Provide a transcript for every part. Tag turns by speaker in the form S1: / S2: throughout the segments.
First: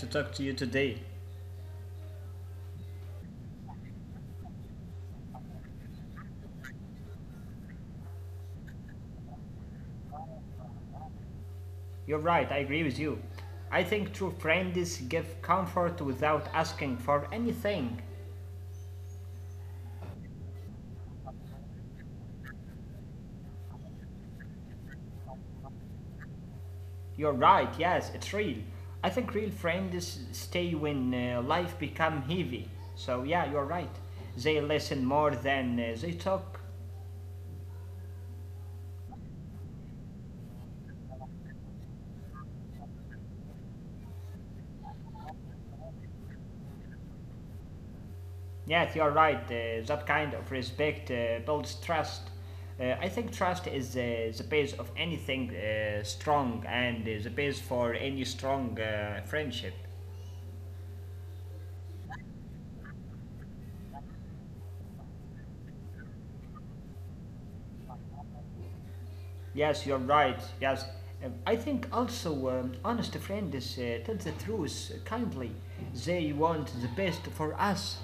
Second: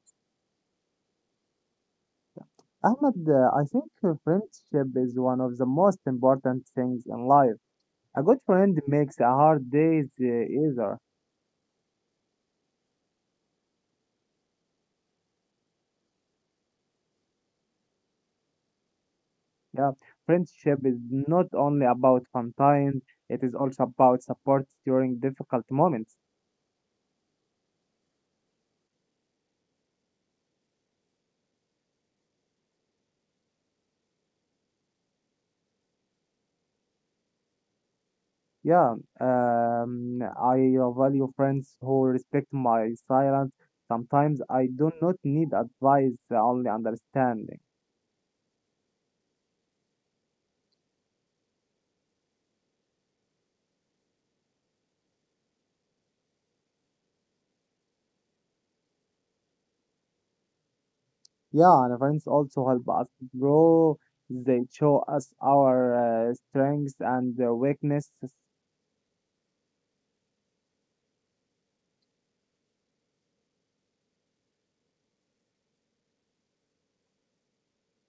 S1: to talk to you today.
S2: Ahmed, I think friendship is one of the most important things in life. A good friend makes a hard day easier.
S1: You're right, I agree with you. I think true friends give comfort without asking for anything.
S2: Yeah, friendship is not only about fun times; it is also about support during difficult moments.
S1: You're right, yes, it's real. I think real friends stay when life become heavy. So yeah, you're right. They listen more than they talk.
S2: Yeah, um, I value friends who respect my silence. Sometimes I do not need advice, only understanding.
S1: Yes, you're right. That kind of respect builds trust. I think trust is the base of anything strong and the base for any strong friendship.
S2: Yeah, and friends also help us grow. They show us our strengths and weaknesses.
S1: Yes, you're right. Yes. I think also honest friend is tell the truth kindly. They want the best for us.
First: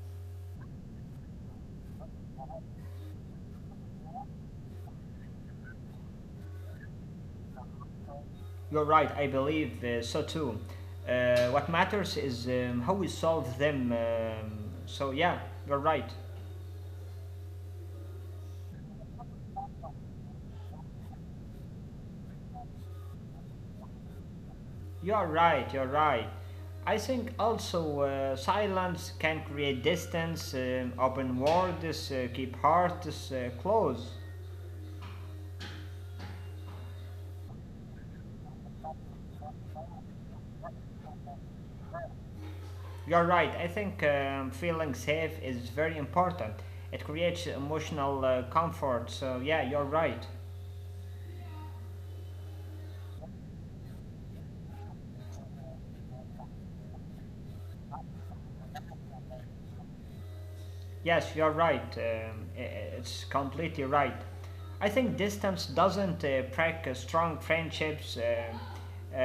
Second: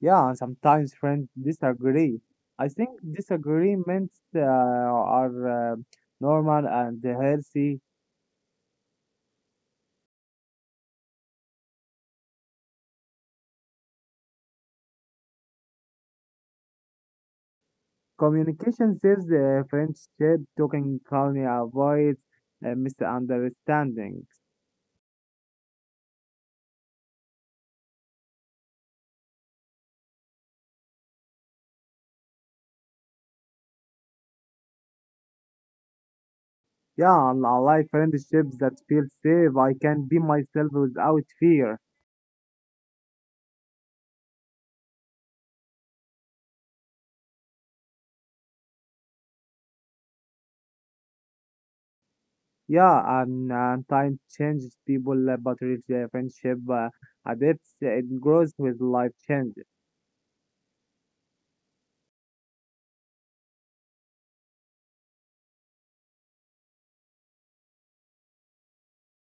S2: Yeah, and sometimes friends disagree. I think disagreements are normal and healthy.
S1: You're right. I believe so too. What matters is how we solve them. So yeah, you're right.
S2: Communication saves the friendship. Talking calmly avoids misunderstandings.
S1: You're right, you're right. I think also silence can create distance, open words, keep hearts close.
S2: Yeah, and I like friendships that feel safe. I can be myself without fear.
S1: You're right, I think feeling safe is very important. It creates emotional comfort, so yeah, you're right.
S2: Yeah, and time changes people, but rich friendship adapts. It grows with life change.
S1: Yes, you're right. It's completely right. I think distance doesn't break strong friendships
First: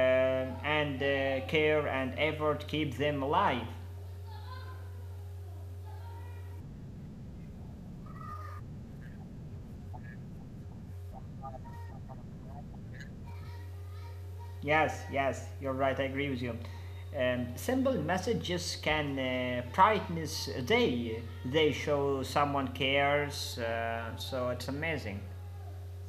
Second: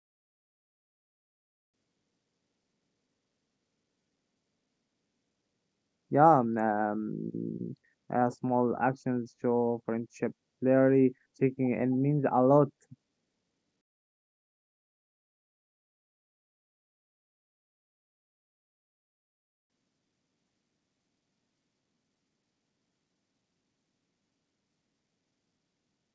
S1: and care and effort keep them alive.
S2: Yeah, small actions show friendship clearly. Checking in means a lot.
S1: Yes, yes, you're right. I agree with you. Simple messages can brightness a day. They show someone cares, so it's amazing.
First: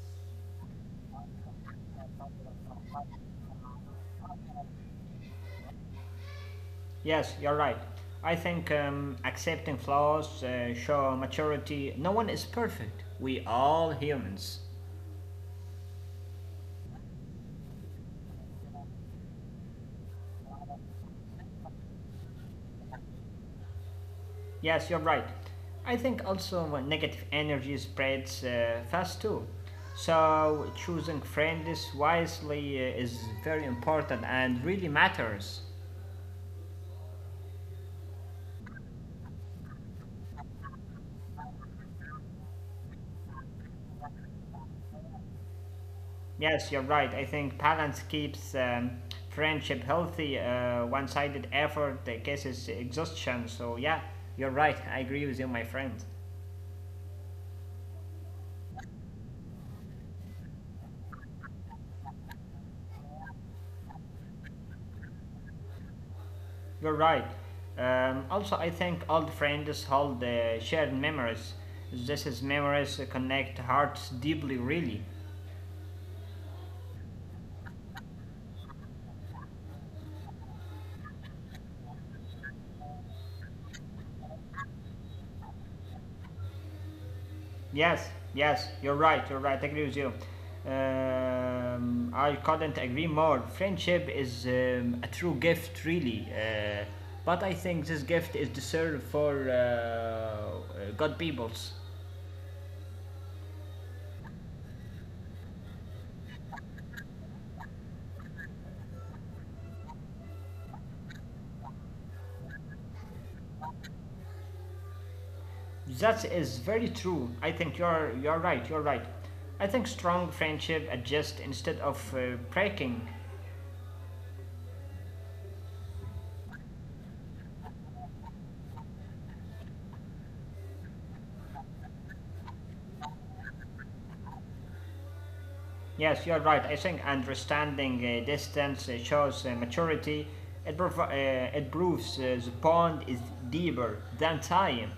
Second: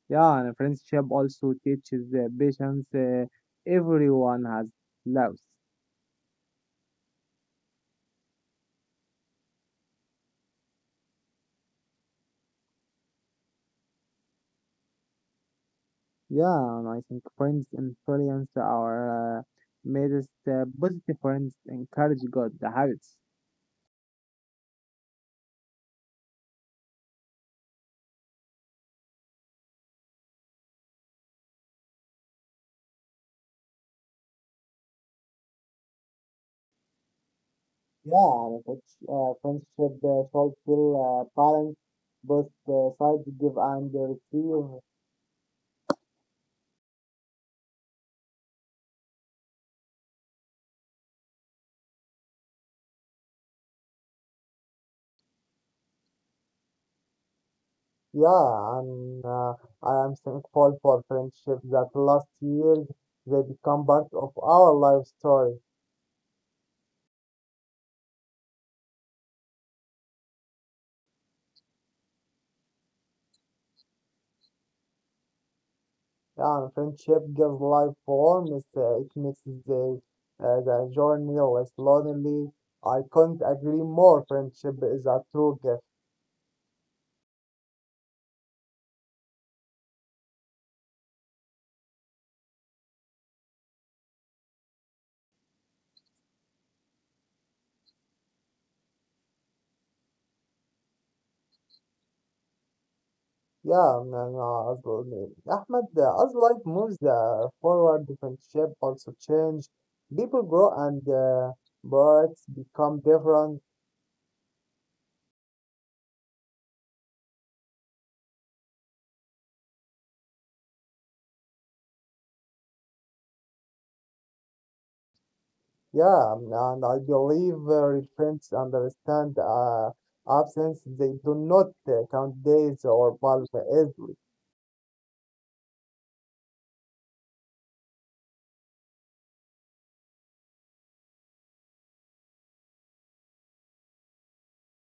S2: Yeah, and friendship also teaches patience. Everyone has loves.
S1: Yes, you're right. I think accepting flaws show maturity. No one is perfect. We all humans.
S2: Yeah, and I think friends influence our made us positive friends encourage good habits.
S1: Yes, you're right. I think also negative energy spreads fast too. So choosing friends wisely is very important and really matters.
S2: Yeah, it's friendship should feel balanced. Both sides give and receive.
S1: Yes, you're right. I think balance keeps friendship healthy. One-sided effort causes exhaustion. So yeah, you're right. I agree with you, my friend.
S2: Yeah, and I am thankful for friendship that last years. They become part of our life story.
S1: You're right. Also, I think old friends hold shared memories. This is memories connect hearts deeply, really.
S2: Yeah, and friendship gives life warmth. It makes the journey less lonely. I couldn't agree more. Friendship is a true gift.
S1: Yes, yes, you're right, I agree with you. I couldn't agree more. Friendship is a true gift, really. But I think this gift is deserved for good peoples.
S2: Yeah, man, as well, man. Ahmed, as life moves forward, friendship also change. People grow and birds become different.
S1: That is very true. I think you're right. You're right. I think strong friendship adjust instead of breaking.
S2: Yeah, and I believe friends understand absence. They do not count days or bulb is.
S1: Yes, you're right. I think understanding distance shows maturity. It proves the bond is deeper than time.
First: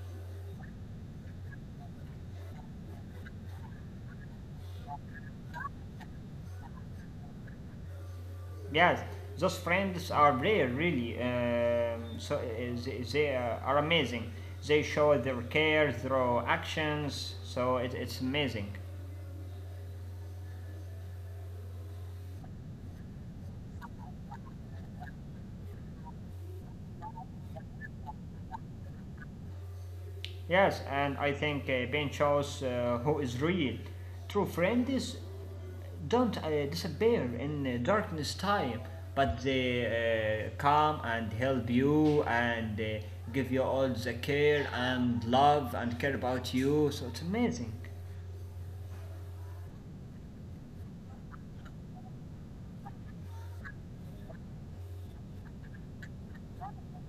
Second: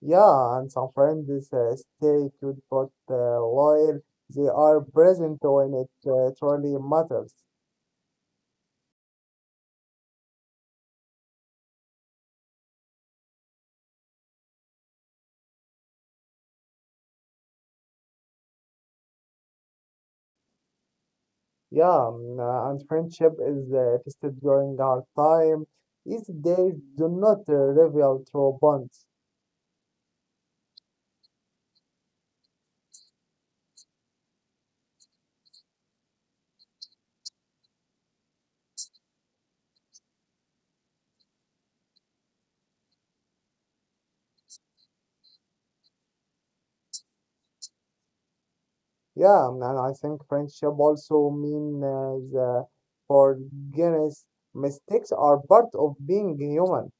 S2: Yeah, and some friends stay good but loyal. They are present when it truly matters.
S1: Yes, those friends are rare, really. So they, they are amazing. They show their care through actions, so it's amazing.
S2: Yeah, and friendship is tested during hard time. These days do not reveal true bonds.
S1: Yes, and I think Ben shows who is real. True friend is don't disappear in darkness time, but they come and help you and give you all the care and love and care about you. So it's amazing.
S2: Yeah, and I think friendship also means the forgiveness. Mistakes are part of being human.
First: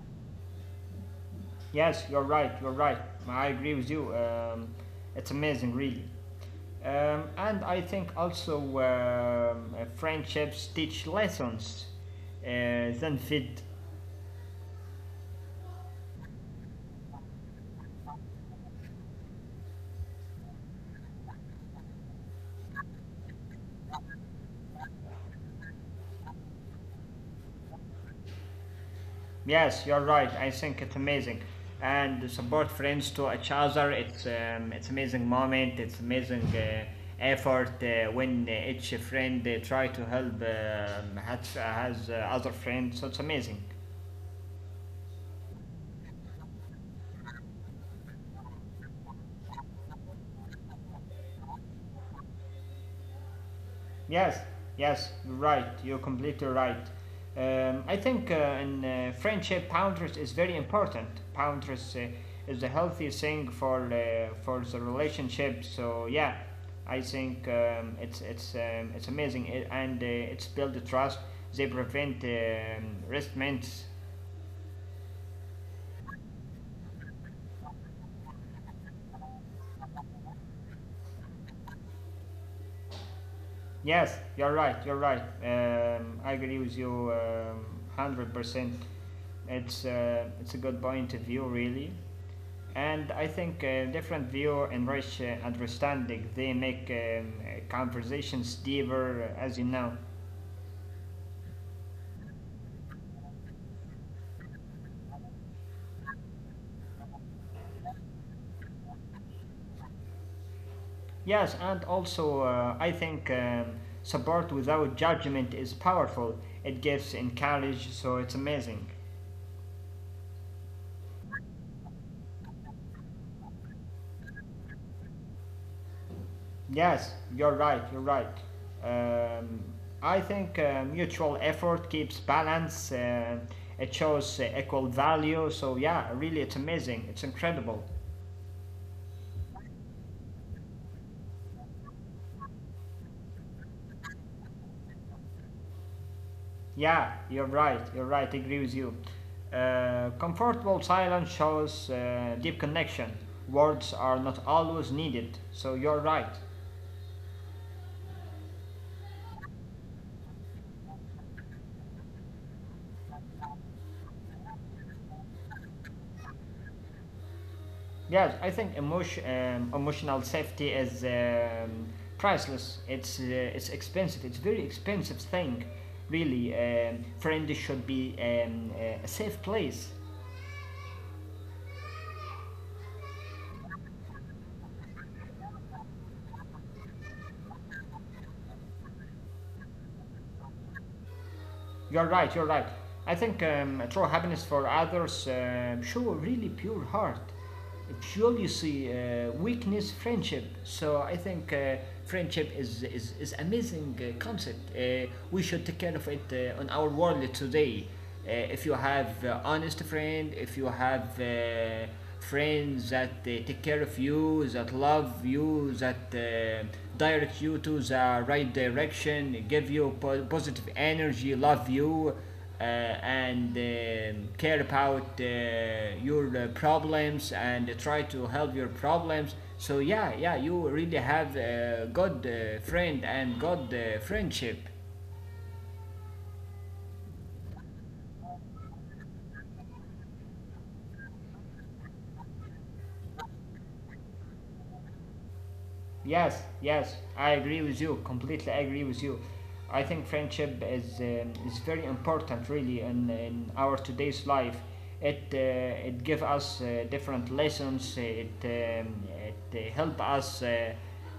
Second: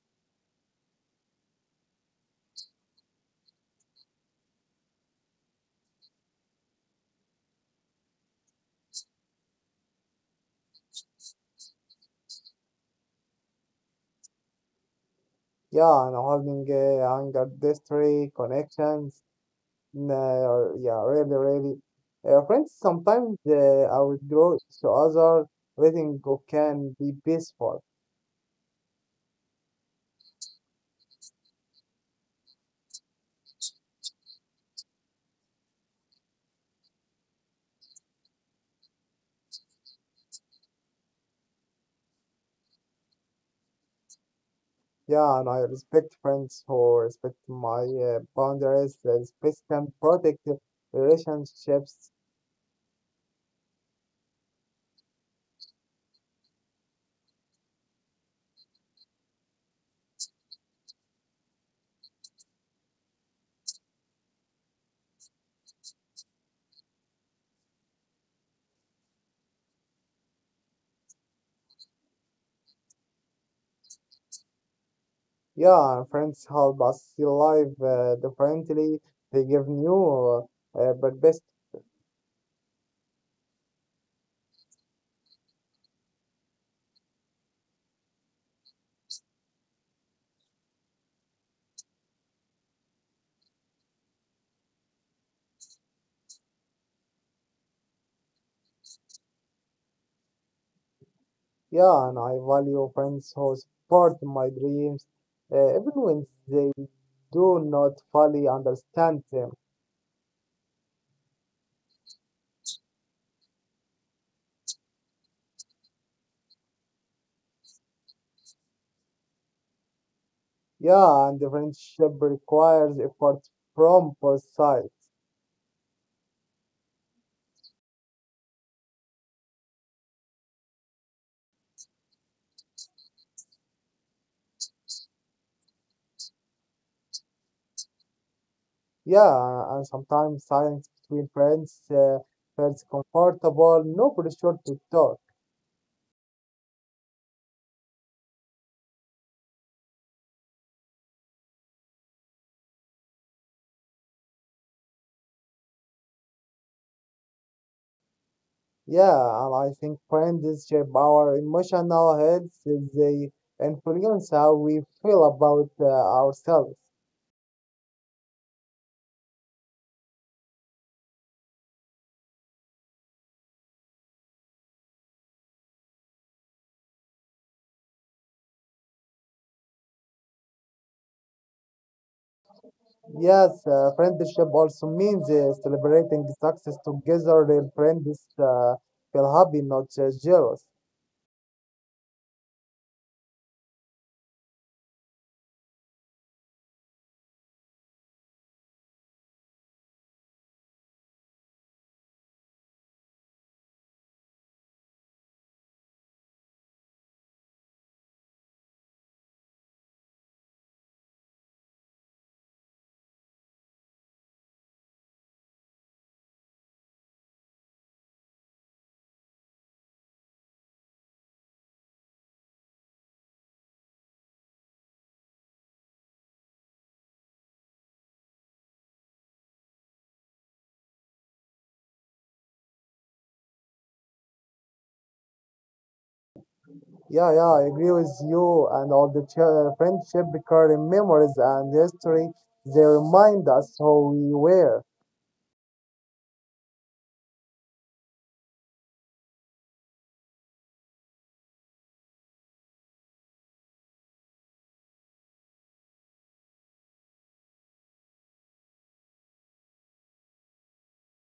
S1: Yes, you're right. You're right. I agree with you. It's amazing, really. And I think also friendships teach lessons uh, than fit.
S2: Yeah, and holding anger, distress, connections. Yeah, really, really. Friends sometimes outgrow each other. Letting go can be peaceful.
S1: Yes, you're right. I think it's amazing, and support friends to each other. It's amazing moment. It's amazing effort when each friend try to help has other friends. So it's amazing.
S2: Yeah, and I respect friends who respect my boundaries. They respect and protect relationships.
S1: Yes, yes, right. You're completely right. I think in friendship, boundaries is very important. Boundaries is a healthy thing for the relationship. So yeah, I think it's amazing, and it's build the trust. They prevent resentments.
S2: Yeah, friends help us see life differently. They give new but best.
S1: Yes, you're right. You're right. I agree with you 100%. It's a good point of view, really, and I think different view enrich understanding. They make conversations deeper, as you know.
S2: Yeah, and I value friends who support my dreams, even when they do not fully understand them.
S1: Yes, and also I think support without judgment is powerful. It gives encourage, so it's amazing.
S2: Yeah, and the friendship requires effort from both sides.
S1: Yes, you're right, you're right. Um, I think mutual effort keeps balance, it shows equal value, so yeah, really it's amazing, it's incredible.
S2: Yeah, and sometimes silence between friends feels comfortable, no pressure to talk.
S1: Yeah, you're right, I agree with you. Comfortable silence shows deep connection. Words are not always needed, so you're right.
S2: Yeah, and I think friends shape our emotional health. They influence how we feel about ourselves.
S1: Yes, I think emotional safety is priceless. It's expensive. It's very expensive thing, really. Friends should be a safe place.
S2: Yes, friendship also means celebrating success together. Real friends feel happy, not jealous.
S1: You're right, you're right. I think true happiness for others show a really pure heart. Jealousy weakness friendship. So I think friendship is amazing concept. We should take care of it on our world today. If you have honest friend, if you have friends that take care of you, that love you, that direct you to the right direction, give you positive energy, love you, and care about your problems and try to help your problems. So, yeah, yeah, you really have a good friend and good friendship.
S2: Yeah, yeah, I agree with you. And all the friendship recurring memories and history. They remind us who we were.
S1: Yes, yes, I agree with you. Completely agree with you. I think friendship is very important, really, in our today's life. It give us different lessons. It help us.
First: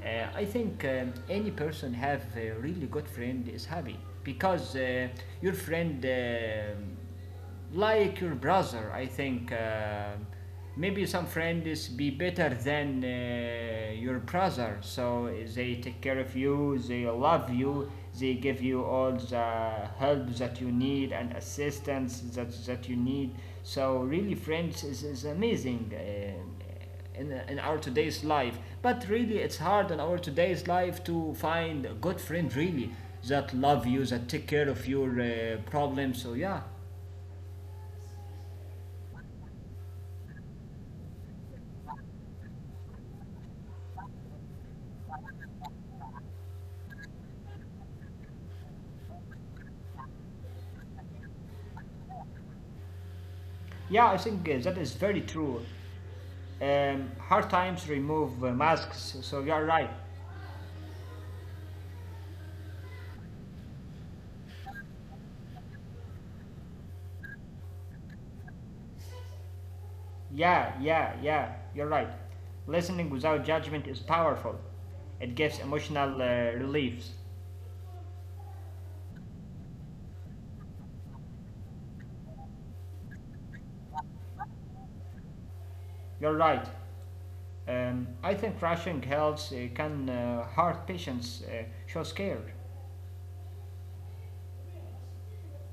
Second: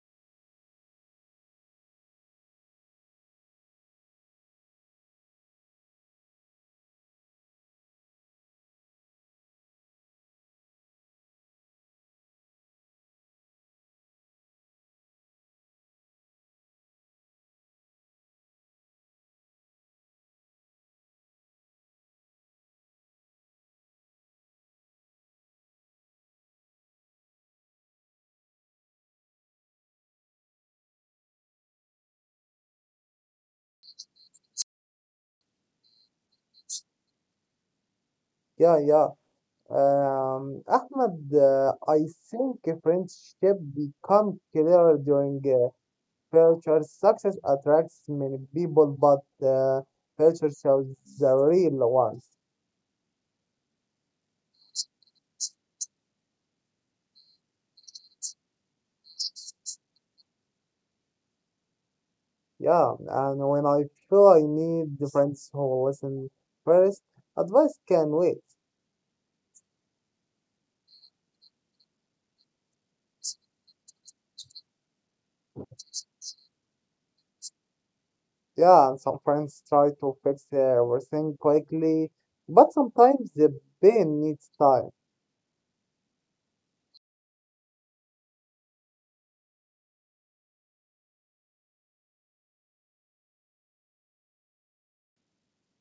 S1: uh, I think any person have a really good friend is happy because your friend like your brother, I think. Maybe some friends be better than your brother, so they take care of you, they love you, they give you all the help that you need and assistance that you need. So, really, friends is amazing. In in our today's life. But really, it's hard in our today's life to find a good friend, really, that love you, that take care of your problems. So, yeah.
S2: Yeah, yeah. Ahmed, I think a friendship become clearer during culture. Success attracts many people, but culture shows the real ones.
S1: Yeah, I think that is very true. Hard times remove masks, so you're right.
S2: Yeah, and when I feel I need the friends who listen first, advice can wait.
S1: Yeah, you're right. Listening without judgment is powerful. It gives emotional reliefs.
S2: Yeah, and some friends try to fix everything quickly, but sometimes the pain needs time.
S1: You're right. I think rushing helps can hurt patients shows care.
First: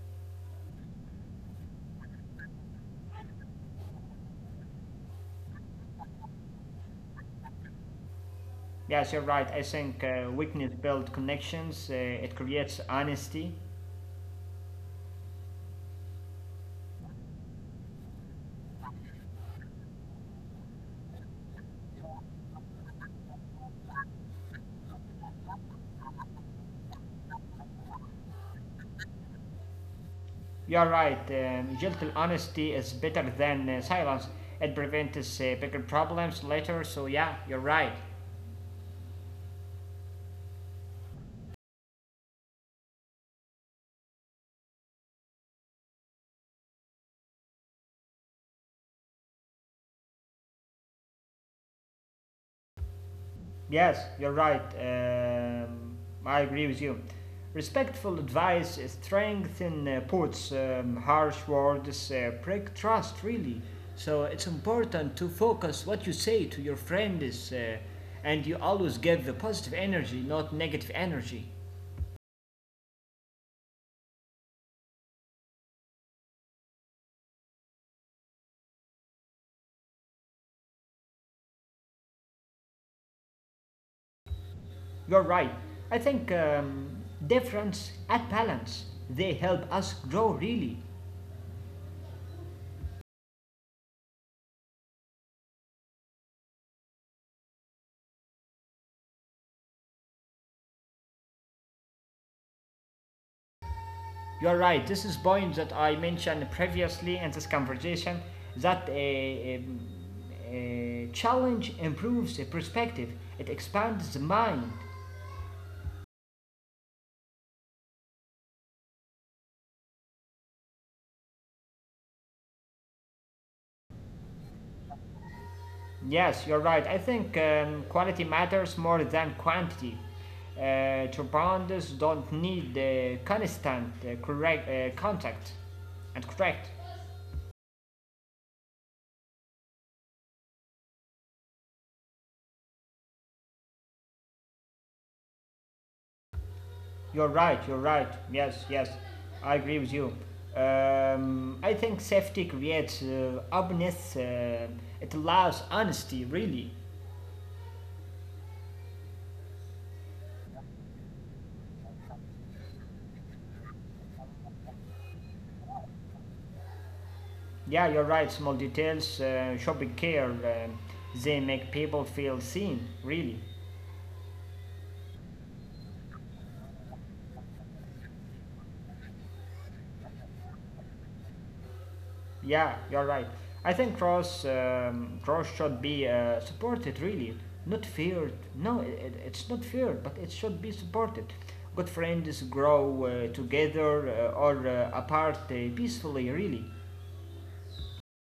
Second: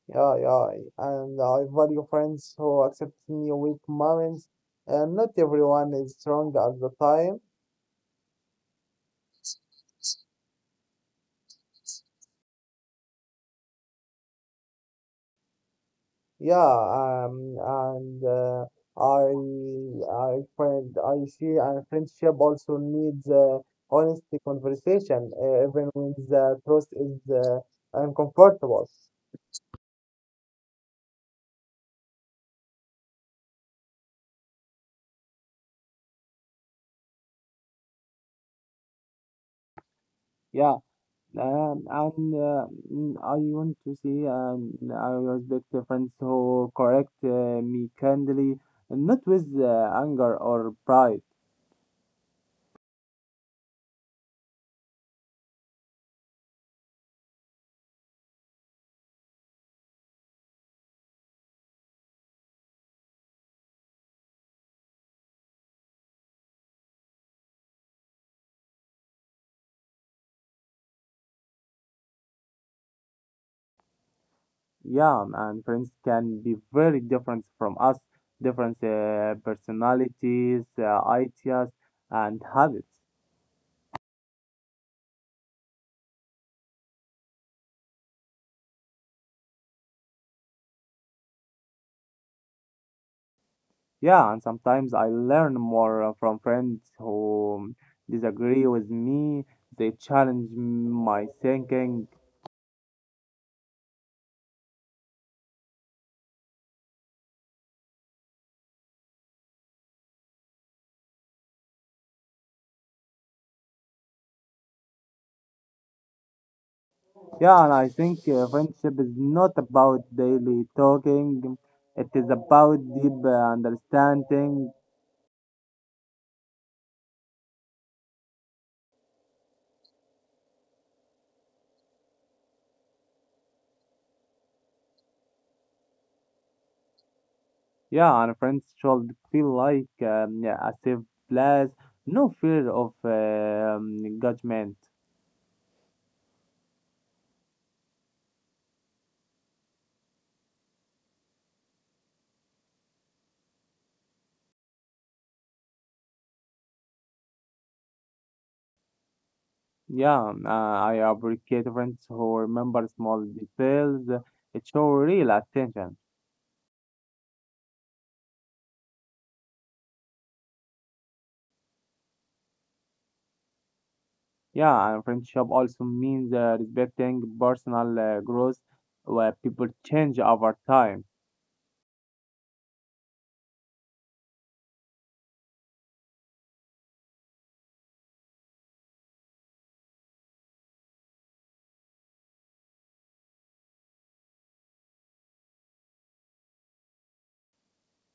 S2: Yeah, yeah, and I value friends who accept me weak moments, and not everyone is strong at the time.
S1: Yes, you're right. I think weakness builds connections. It creates honesty.
S2: Yeah, and I, I find I see, and friendship also needs honest conversation, even when the truth is uncomfortable.
S1: You're right. Gentle honesty is better than silence. It prevents bigger problems later. So yeah, you're right.
S2: Yeah. And I want to see and I respect the friends who correct me kindly, not with anger or pride.
S1: Yes, you're right. I agree with you. Respectful advice strengthens puts harsh words break trust. Really, so it's important to focus what you say to your friends, and you always give the positive energy, not negative energy.
S2: Yeah, and friends can be very different from us, different personalities, ideas, and habits.
S1: You're right. I think difference and balance they help us grow really.
S2: Yeah, and sometimes I learn more from friends who disagree with me. They challenge my thinking.
S1: You're right. This is point that I mentioned previously in this conversation that a challenge improves the perspective. It expands the mind.
S2: Yeah, and I think friendship is not about daily talking. It is about deep understanding.
S1: Yes, you're right. I think quality matters more than quantity. Turbines don't need constant correct contact and correct.
S2: Yeah, and friends should feel like yeah, a safe place, no fear of judgment.
S1: You're right, you're right. Yes, yes, I agree with you. I think safety creates openness, it allows honesty, really.
S2: Yeah, I appreciate friends who remember small details. It shows real attention.
S1: Yeah, you're right, small details, shopping care, they make people feel seen, really.
S2: Yeah, and friendship also means respecting personal growth where people change over time.
S1: Yeah, you're right. I think cross should be supported really, not feared. No, it's not feared, but it should be supported. Good friends grow together or apart peacefully, really.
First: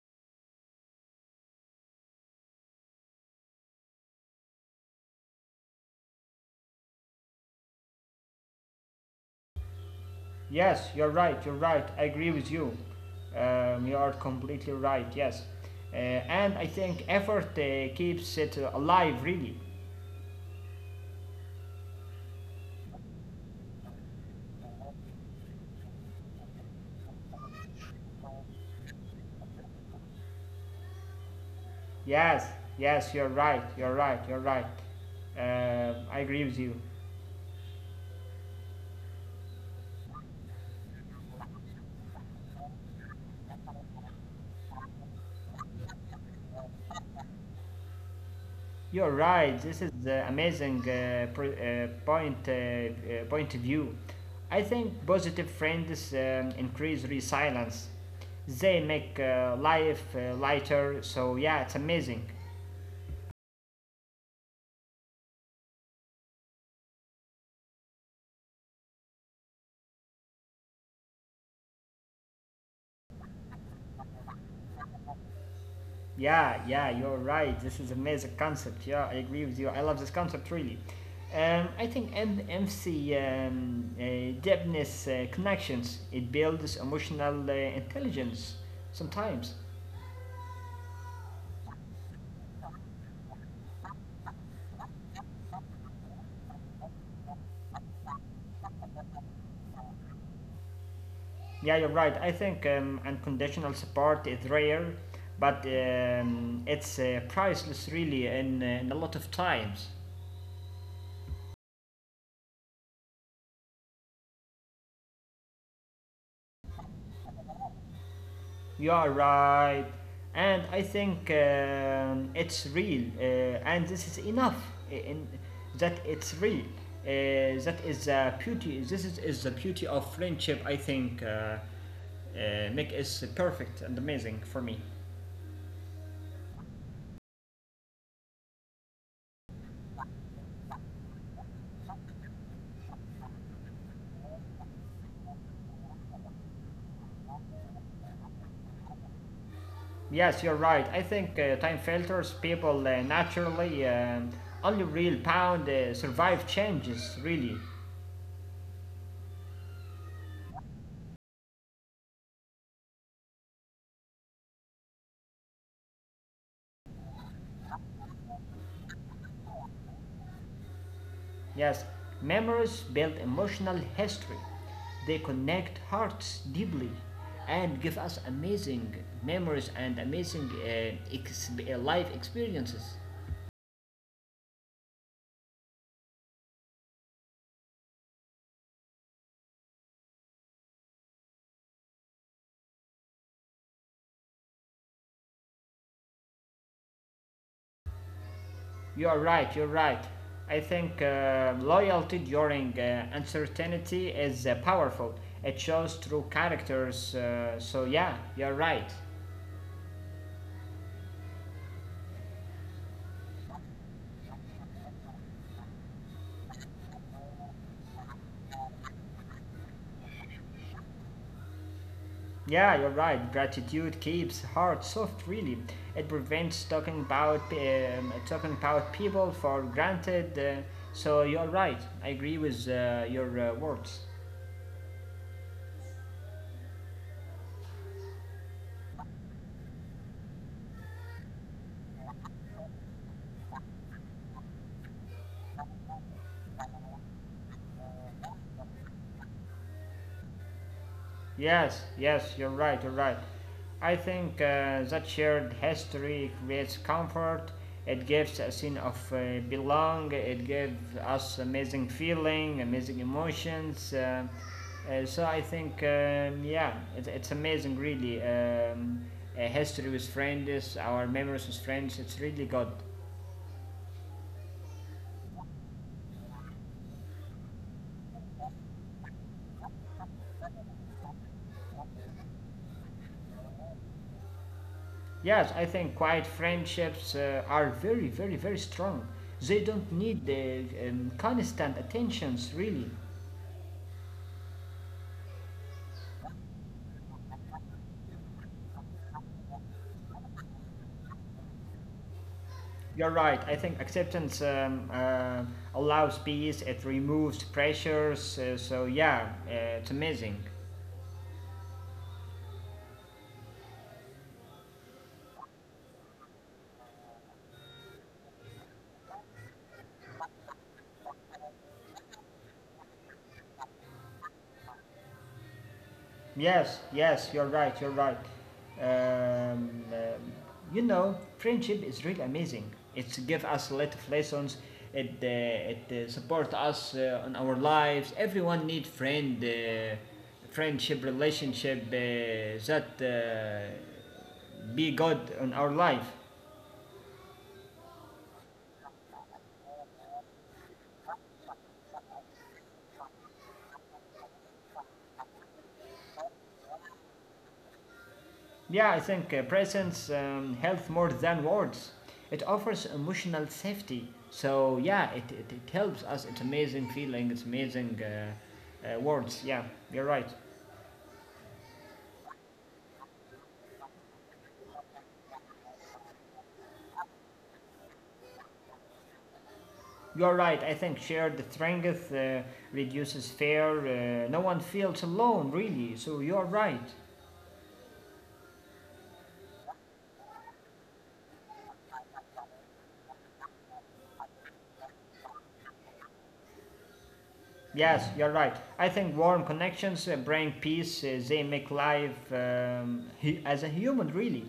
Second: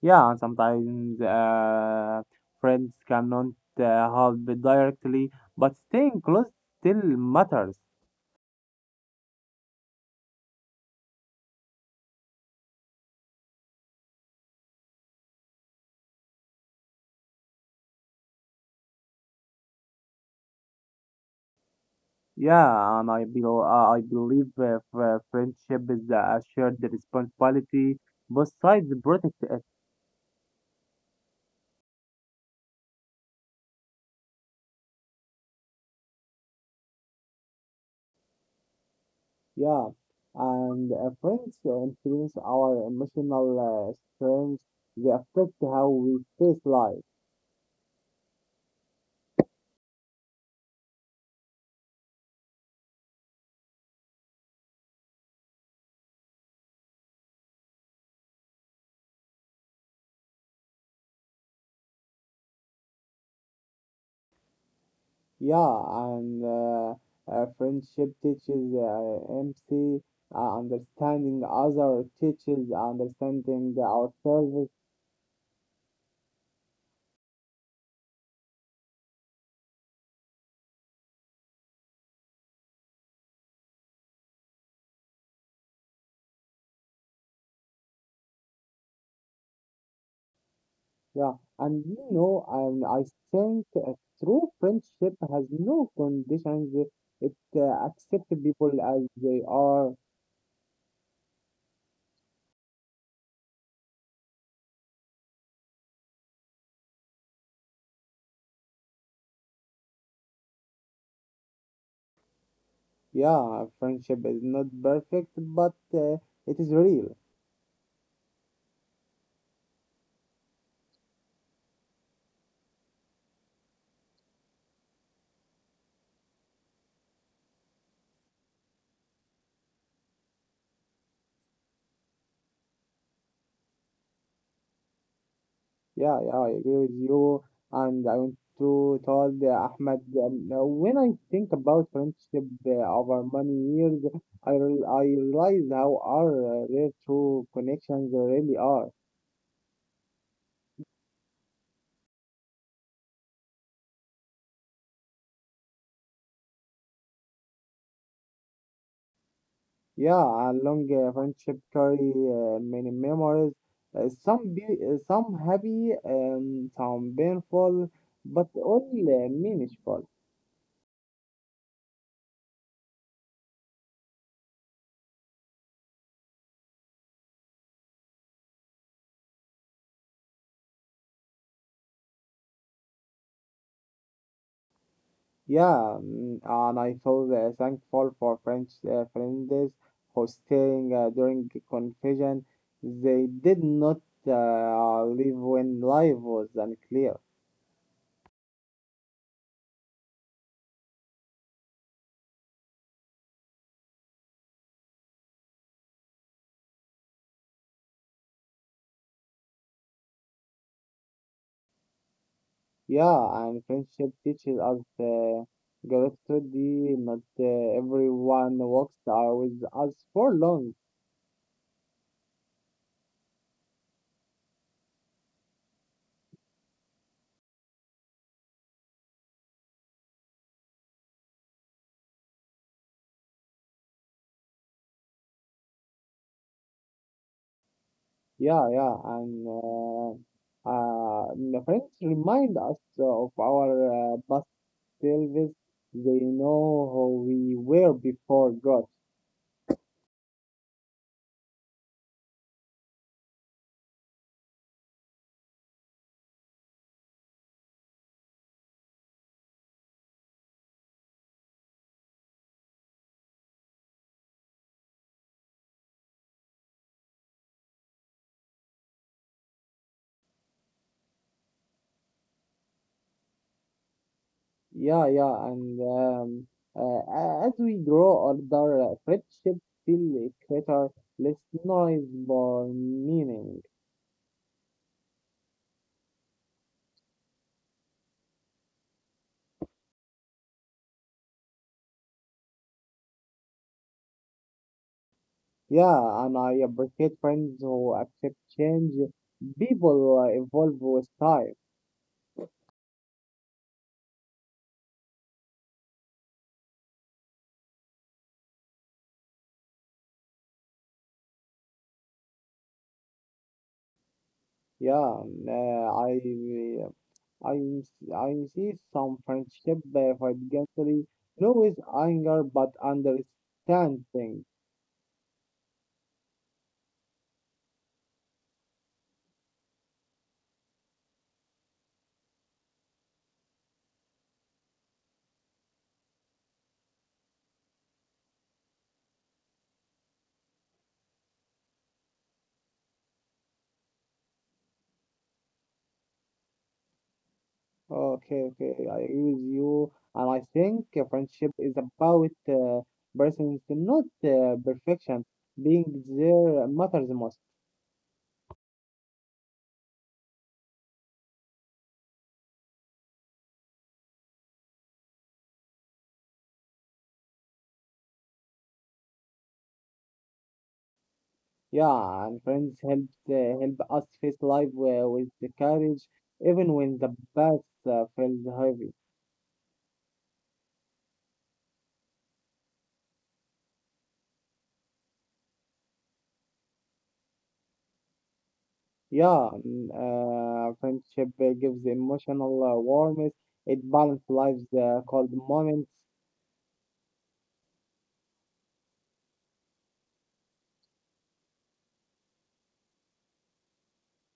S2: Yeah, sometimes friends cannot help it directly, but staying close still matters.
S1: Yes, you're right. You're right. I agree with you. You are completely right. Yes, and I think effort keeps it alive, really.
S2: Yeah, and I believe friendship is a shared responsibility. Both sides protect it.
S1: Yes, yes, you're right. You're right. You're right. Um, I agree with you.
S2: Yeah, and friends influence our emotional strength. They affect how we face life.
S1: You're right. This is the amazing point of view. I think positive friends increase resilience. They make life lighter. So yeah, it's amazing.
S2: Yeah, and friendship teaches empathy, understanding other teaches understanding ourselves.
S1: Yeah, you're right. This is amazing concept. Yeah, I agree with you. I love this concept really. I think MC depthness connections it builds emotional intelligence sometimes.
S2: Yeah, and I think a true friendship has no conditions. It accepts people as they are.
S1: Yeah, you're right. I think unconditional support is rare, but it's priceless really in a lot of times.
S2: Yeah, friendship is not perfect, but it is real.
S1: You are right. And I think it's real. And this is enough in that it's real. That is the beauty. This is the beauty of friendship, I think. Make is perfect and amazing for me.
S2: Yeah, yeah, I agree with you. And I want to tell the Ahmed, when I think about friendship over many years, I realize how our rare true connections really are.
S1: Yes, you're right. I think time filters people naturally. Only real pound survive changes, really.
S2: Yeah, a long friendship carry many memories. Some be some happy, some painful, but all meaningful.
S1: Yes, memories build emotional history. They connect hearts deeply and give us amazing memories and amazing life experiences.
S2: Yeah, and I feel thankful for French friends for staying during the confusion. They did not leave when life was unclear.
S1: You are right, you're right. I think loyalty during uncertainty is powerful. It shows true characters. So, yeah, you're right.
S2: Yeah, and friendship teaches us gratitude. Not everyone walks with us for long.
S1: Yeah, you're right. Gratitude keeps heart soft. Really, it prevents talking about people for granted. So you're right. I agree with your words.
S2: Yeah, yeah, and the friends remind us of our past Elvis. They know who we were before God.
S1: Yes, yes, you're right, you're right. I think that shared history creates comfort, it gives a sense of belong, it gives us amazing feeling, amazing emotions. So I think, yeah, it's amazing really. History with friends, our memories with friends, it's really good.
S2: Yeah, yeah, and as we grow older, friendship feel greater, less noise, more meaning.
S1: Yes, I think quiet friendships are very, very, very strong. They don't need the constant attentions really.
S2: Yeah, and I appreciate friends who accept change. People evolve with time.
S1: You're right. I think acceptance allows peace, it removes pressures. Yeah, it's amazing.
S2: Yeah, I see some friendship for against no with anger but understanding.
S1: Yes, yes, you're right, you're right. Um, um, you know, friendship is really amazing. It's give us a lot of lessons. It support us on our lives. Everyone need friend, friendship, relationship that be good on our life.
S2: Okay, okay, I agree with you. And I think friendship is about presence, not perfection. Being there matters the most.
S1: Yeah, I think presence helps more than words. It offers emotional safety. So, yeah, it helps us. It's amazing feeling, it's amazing words. Yeah, you're right.
S2: Yeah, and friends help us face life with the courage, even when the past feels heavy.
S1: You're right. I think shared strength reduces fear. No one feels alone, really. So, you're right.
S2: Yeah, friendship gives emotional warmth. It balances life's cold moments.
S1: Yes, you're right. I think warm connections bring peace, they make life hu- as a human, really.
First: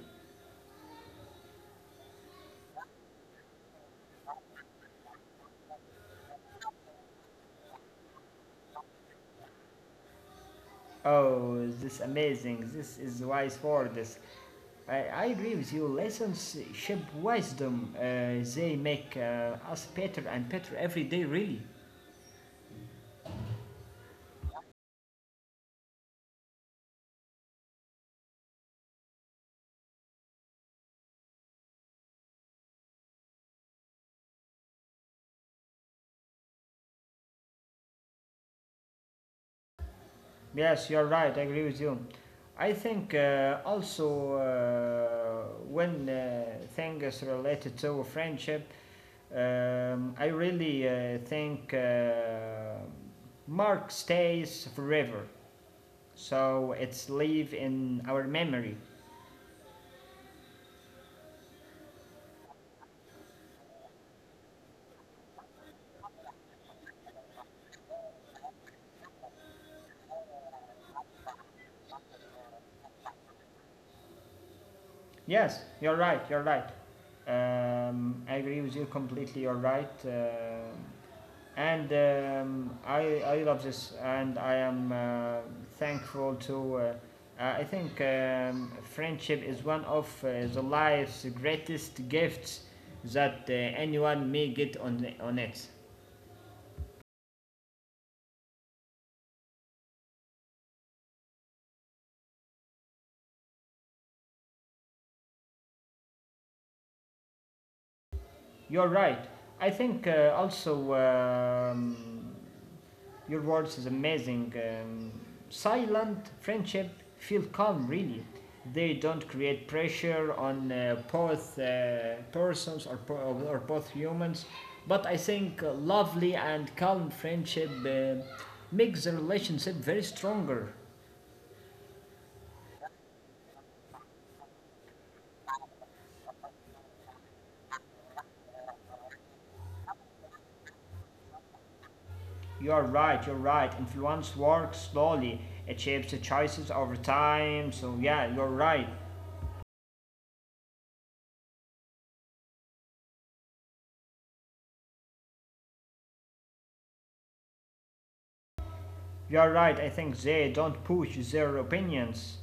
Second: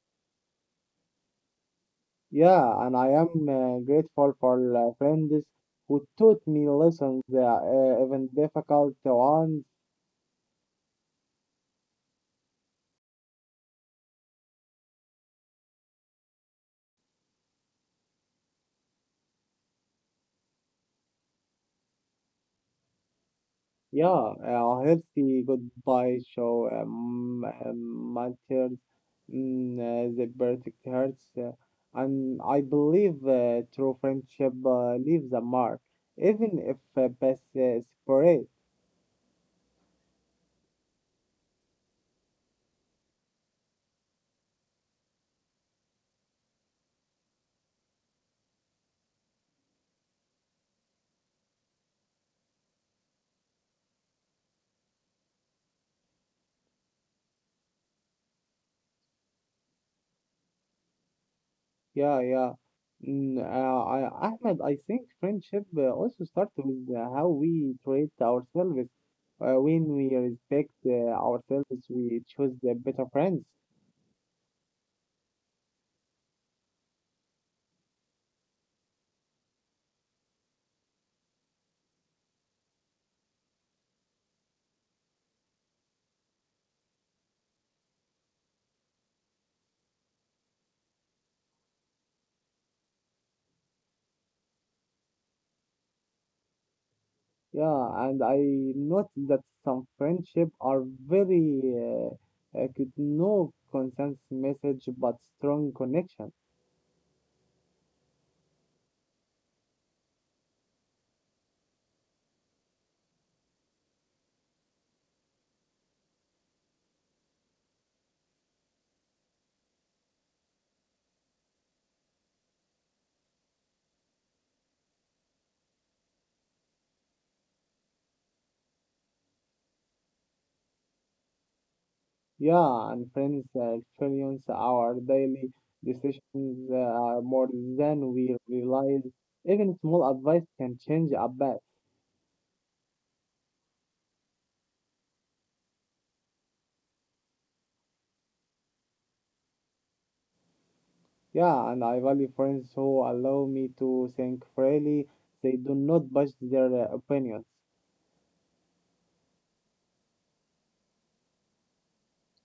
S2: Yeah, and I am grateful for friends who taught me lessons, even difficult ones.
S1: Oh, this amazing. This is wise for this. I agree with you. Lessons, relationship wisdom, they make us better and better every day, really.
S2: Yeah, a healthy goodbye show matters, the perfect hurts. And I believe true friendship leaves a mark, even if paths separate.
S1: Yes, you're right. I agree with you. I think also when things related to friendship, I really think Mark stays forever. So it's live in our memory.
S2: Yeah, yeah. Mm, uh, Ahmed, I think friendship also starts with how we treat ourselves. When we respect ourselves, we choose the better friends.
S1: Yes, you're right. You're right. I agree with you completely. You're right. And I love this, and I am thankful to. I think friendship is one of the life's greatest gifts that anyone may get on on it.
S2: Yeah, and I noticed that some friendship are very could no consensus message but strong connection.
S1: You're right. I think also your words is amazing. Silent friendship feel calm really. They don't create pressure on both persons or, po- or both humans. But I think lovely and calm friendship makes the relationship very stronger.
S2: Yeah, and friends influence our daily decisions more than we realize. Even small advice can change a bet.
S1: You are right, you're right. Influence works slowly. It shapes the choices over time. So yeah, you're right.
S2: Yeah, and I value friends who allow me to think freely. They do not judge their opinions.
S1: You're right. I think they don't push their opinions.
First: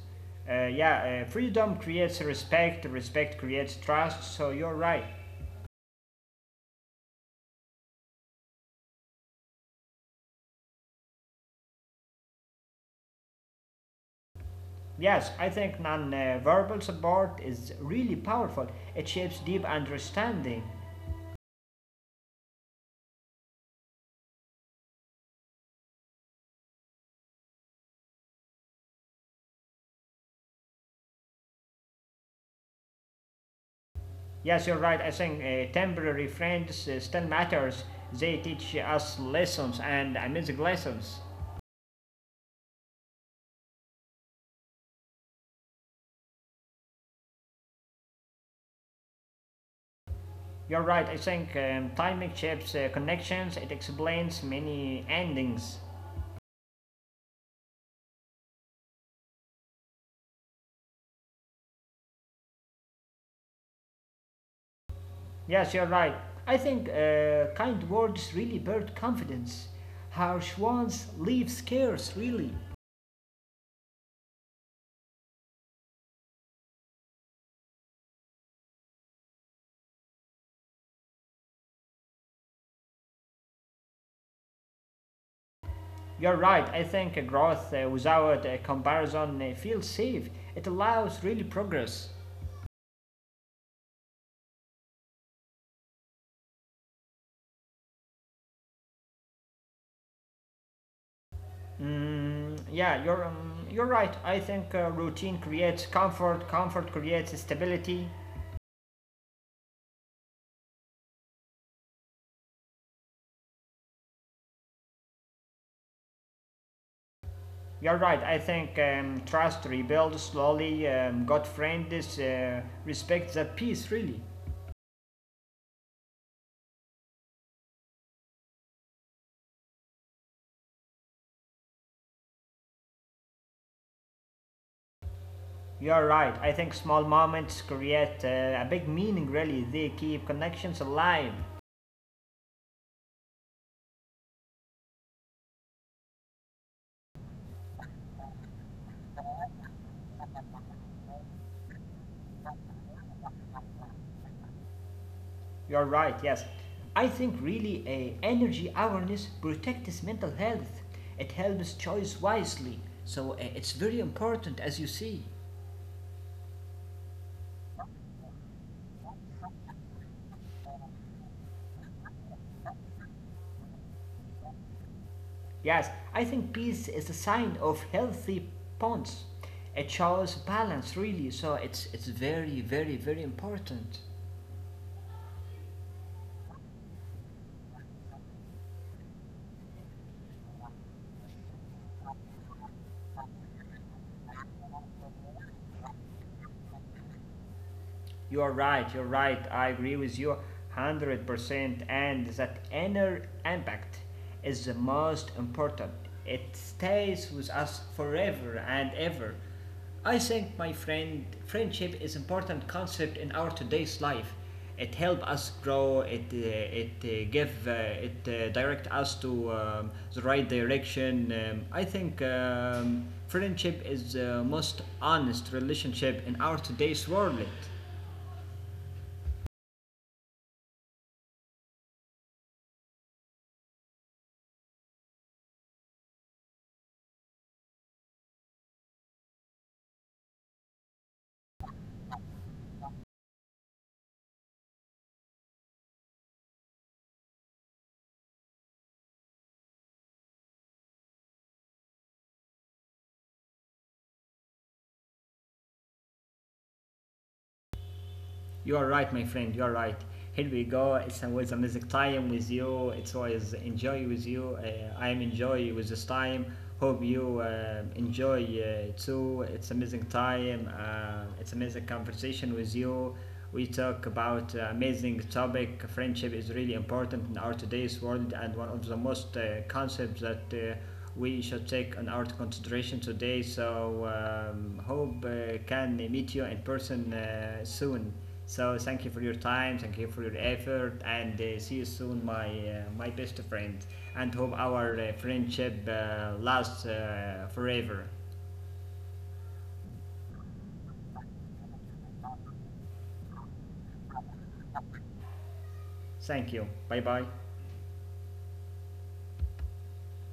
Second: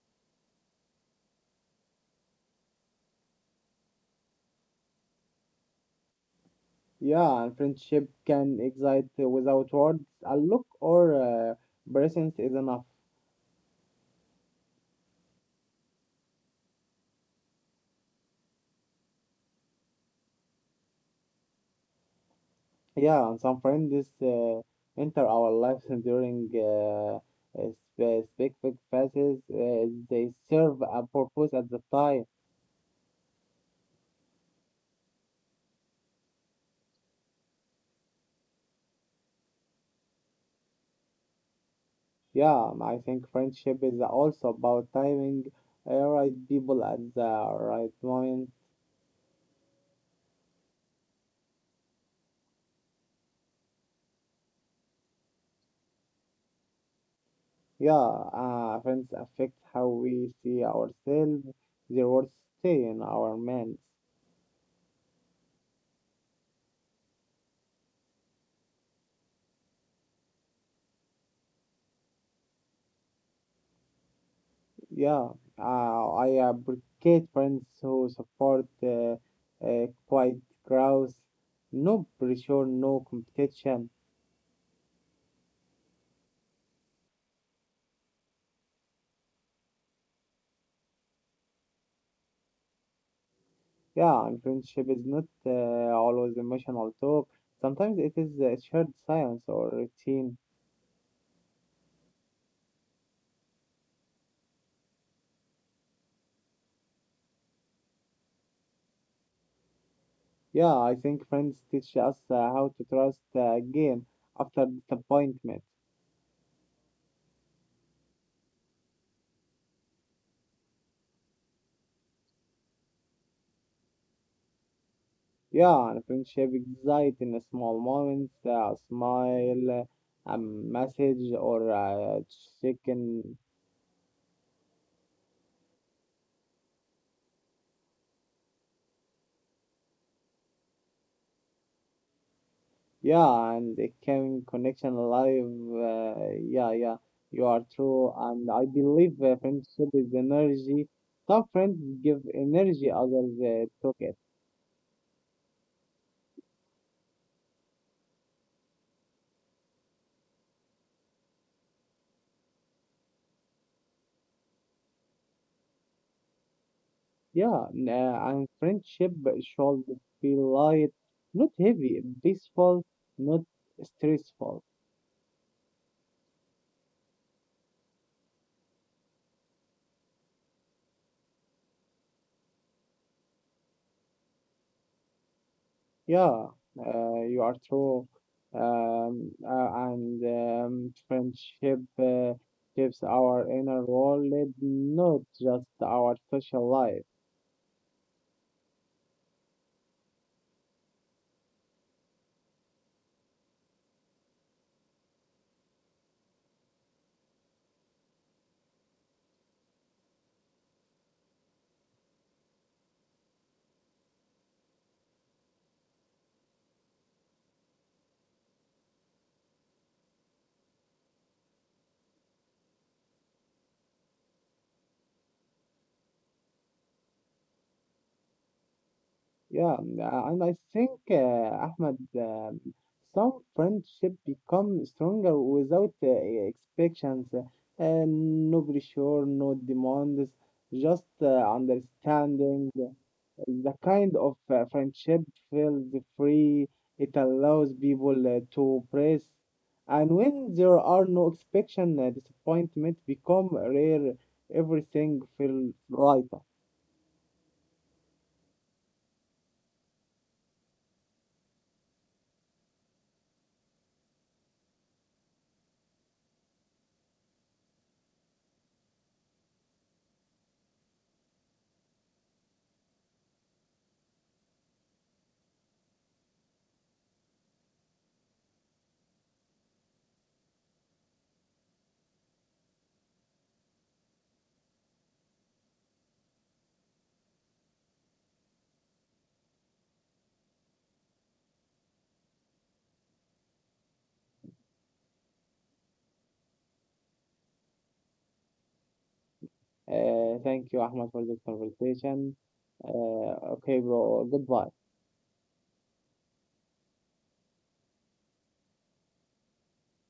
S1: Yeah, Freedom creates respect, respect creates trust, so you're right.
S2: Yeah, and friendship can excite without words. A look or presence is enough.
S1: Yes, I think non verbal support is really powerful. It shapes deep understanding.
S2: Yeah, and some friends uh, enter our lives during specific phases. They serve a purpose at the time.
S1: Yes, you're right. I think temporary friends still matters. They teach us lessons and amazing lessons.
S2: Yeah, and I think friendship is also about timing, right people at the right moment.
S1: You're right. I think timing shapes connections. It explains many endings.
S2: Yeah, friends affect how we see ourselves. Their words stay in our minds.
S1: Yes, you're right. I think kind words really build confidence. Harsh ones leave scarce, really.
S2: Yeah, I appreciate friends who support quiet growth. No pressure, no competition.
S1: You're right. I think growth without comparison feels safe. It allows really progress.
S2: Yeah, and friendship is not always emotional talk. Sometimes it is a shared science or routine.
S1: Mm, yeah, you're right. I think routine creates comfort. Comfort creates stability.
S2: Yeah, I think friends teach us how to trust again after disappointment.
S1: You're right. I think trust rebuilds slowly. God friend respect that peace really.
S2: Yeah, and friendship exists in a small moments, a smile, a message, or a chicken.
S1: You're right. I think small moments create a big meaning, really. They keep connections alive.
S2: Yeah, and it can connection alive. Yeah, yeah, you are true. And I believe friendship is energy. Some friends give energy, others took it.
S1: You're right, yes. I think really energy awareness protects mental health. It helps choice wisely. So it's very important, as you see.
S2: Yeah, and friendship should be light, not heavy, peaceful, not stressful.
S1: Yes, I think peace is a sign of healthy bonds. It shows balance, really. So it's very, very, very important.
S2: Yeah, you are true. And friendship shapes our inner world, not just our social life.
S1: You are right, you're right. I agree with you 100%. And that inner impact is the most important. It stays with us forever and ever. I think, my friend, friendship is important concept in our today's life. It help us grow. It direct us to the right direction. I think friendship is the most honest relationship in our today's world.
S2: Yeah, and I think, Ahmed, some friendship become stronger without expectations, no pressure, no demands, just understanding. The kind of friendship feels free. It allows people to press, and when there are no expectations, disappointment become rare. Everything feels lighter.
S1: You are right, my friend. You are right. Here we go. It's always amazing time with you. It's always enjoy with you. I am enjoy with this time. Hope you enjoy too. It's amazing time. It's amazing conversation with you. We talk about amazing topic. Friendship is really important in our today's world and one of the most concepts that we should take on our consideration today. So hope can meet you in person soon. So thank you for your time, thank you for your effort, and see you soon, my best friend, and hope our friendship lasts forever.
S2: Thank you, Ahmad, for this conversation. Okay, bro. Goodbye.
S1: Thank you. Bye bye.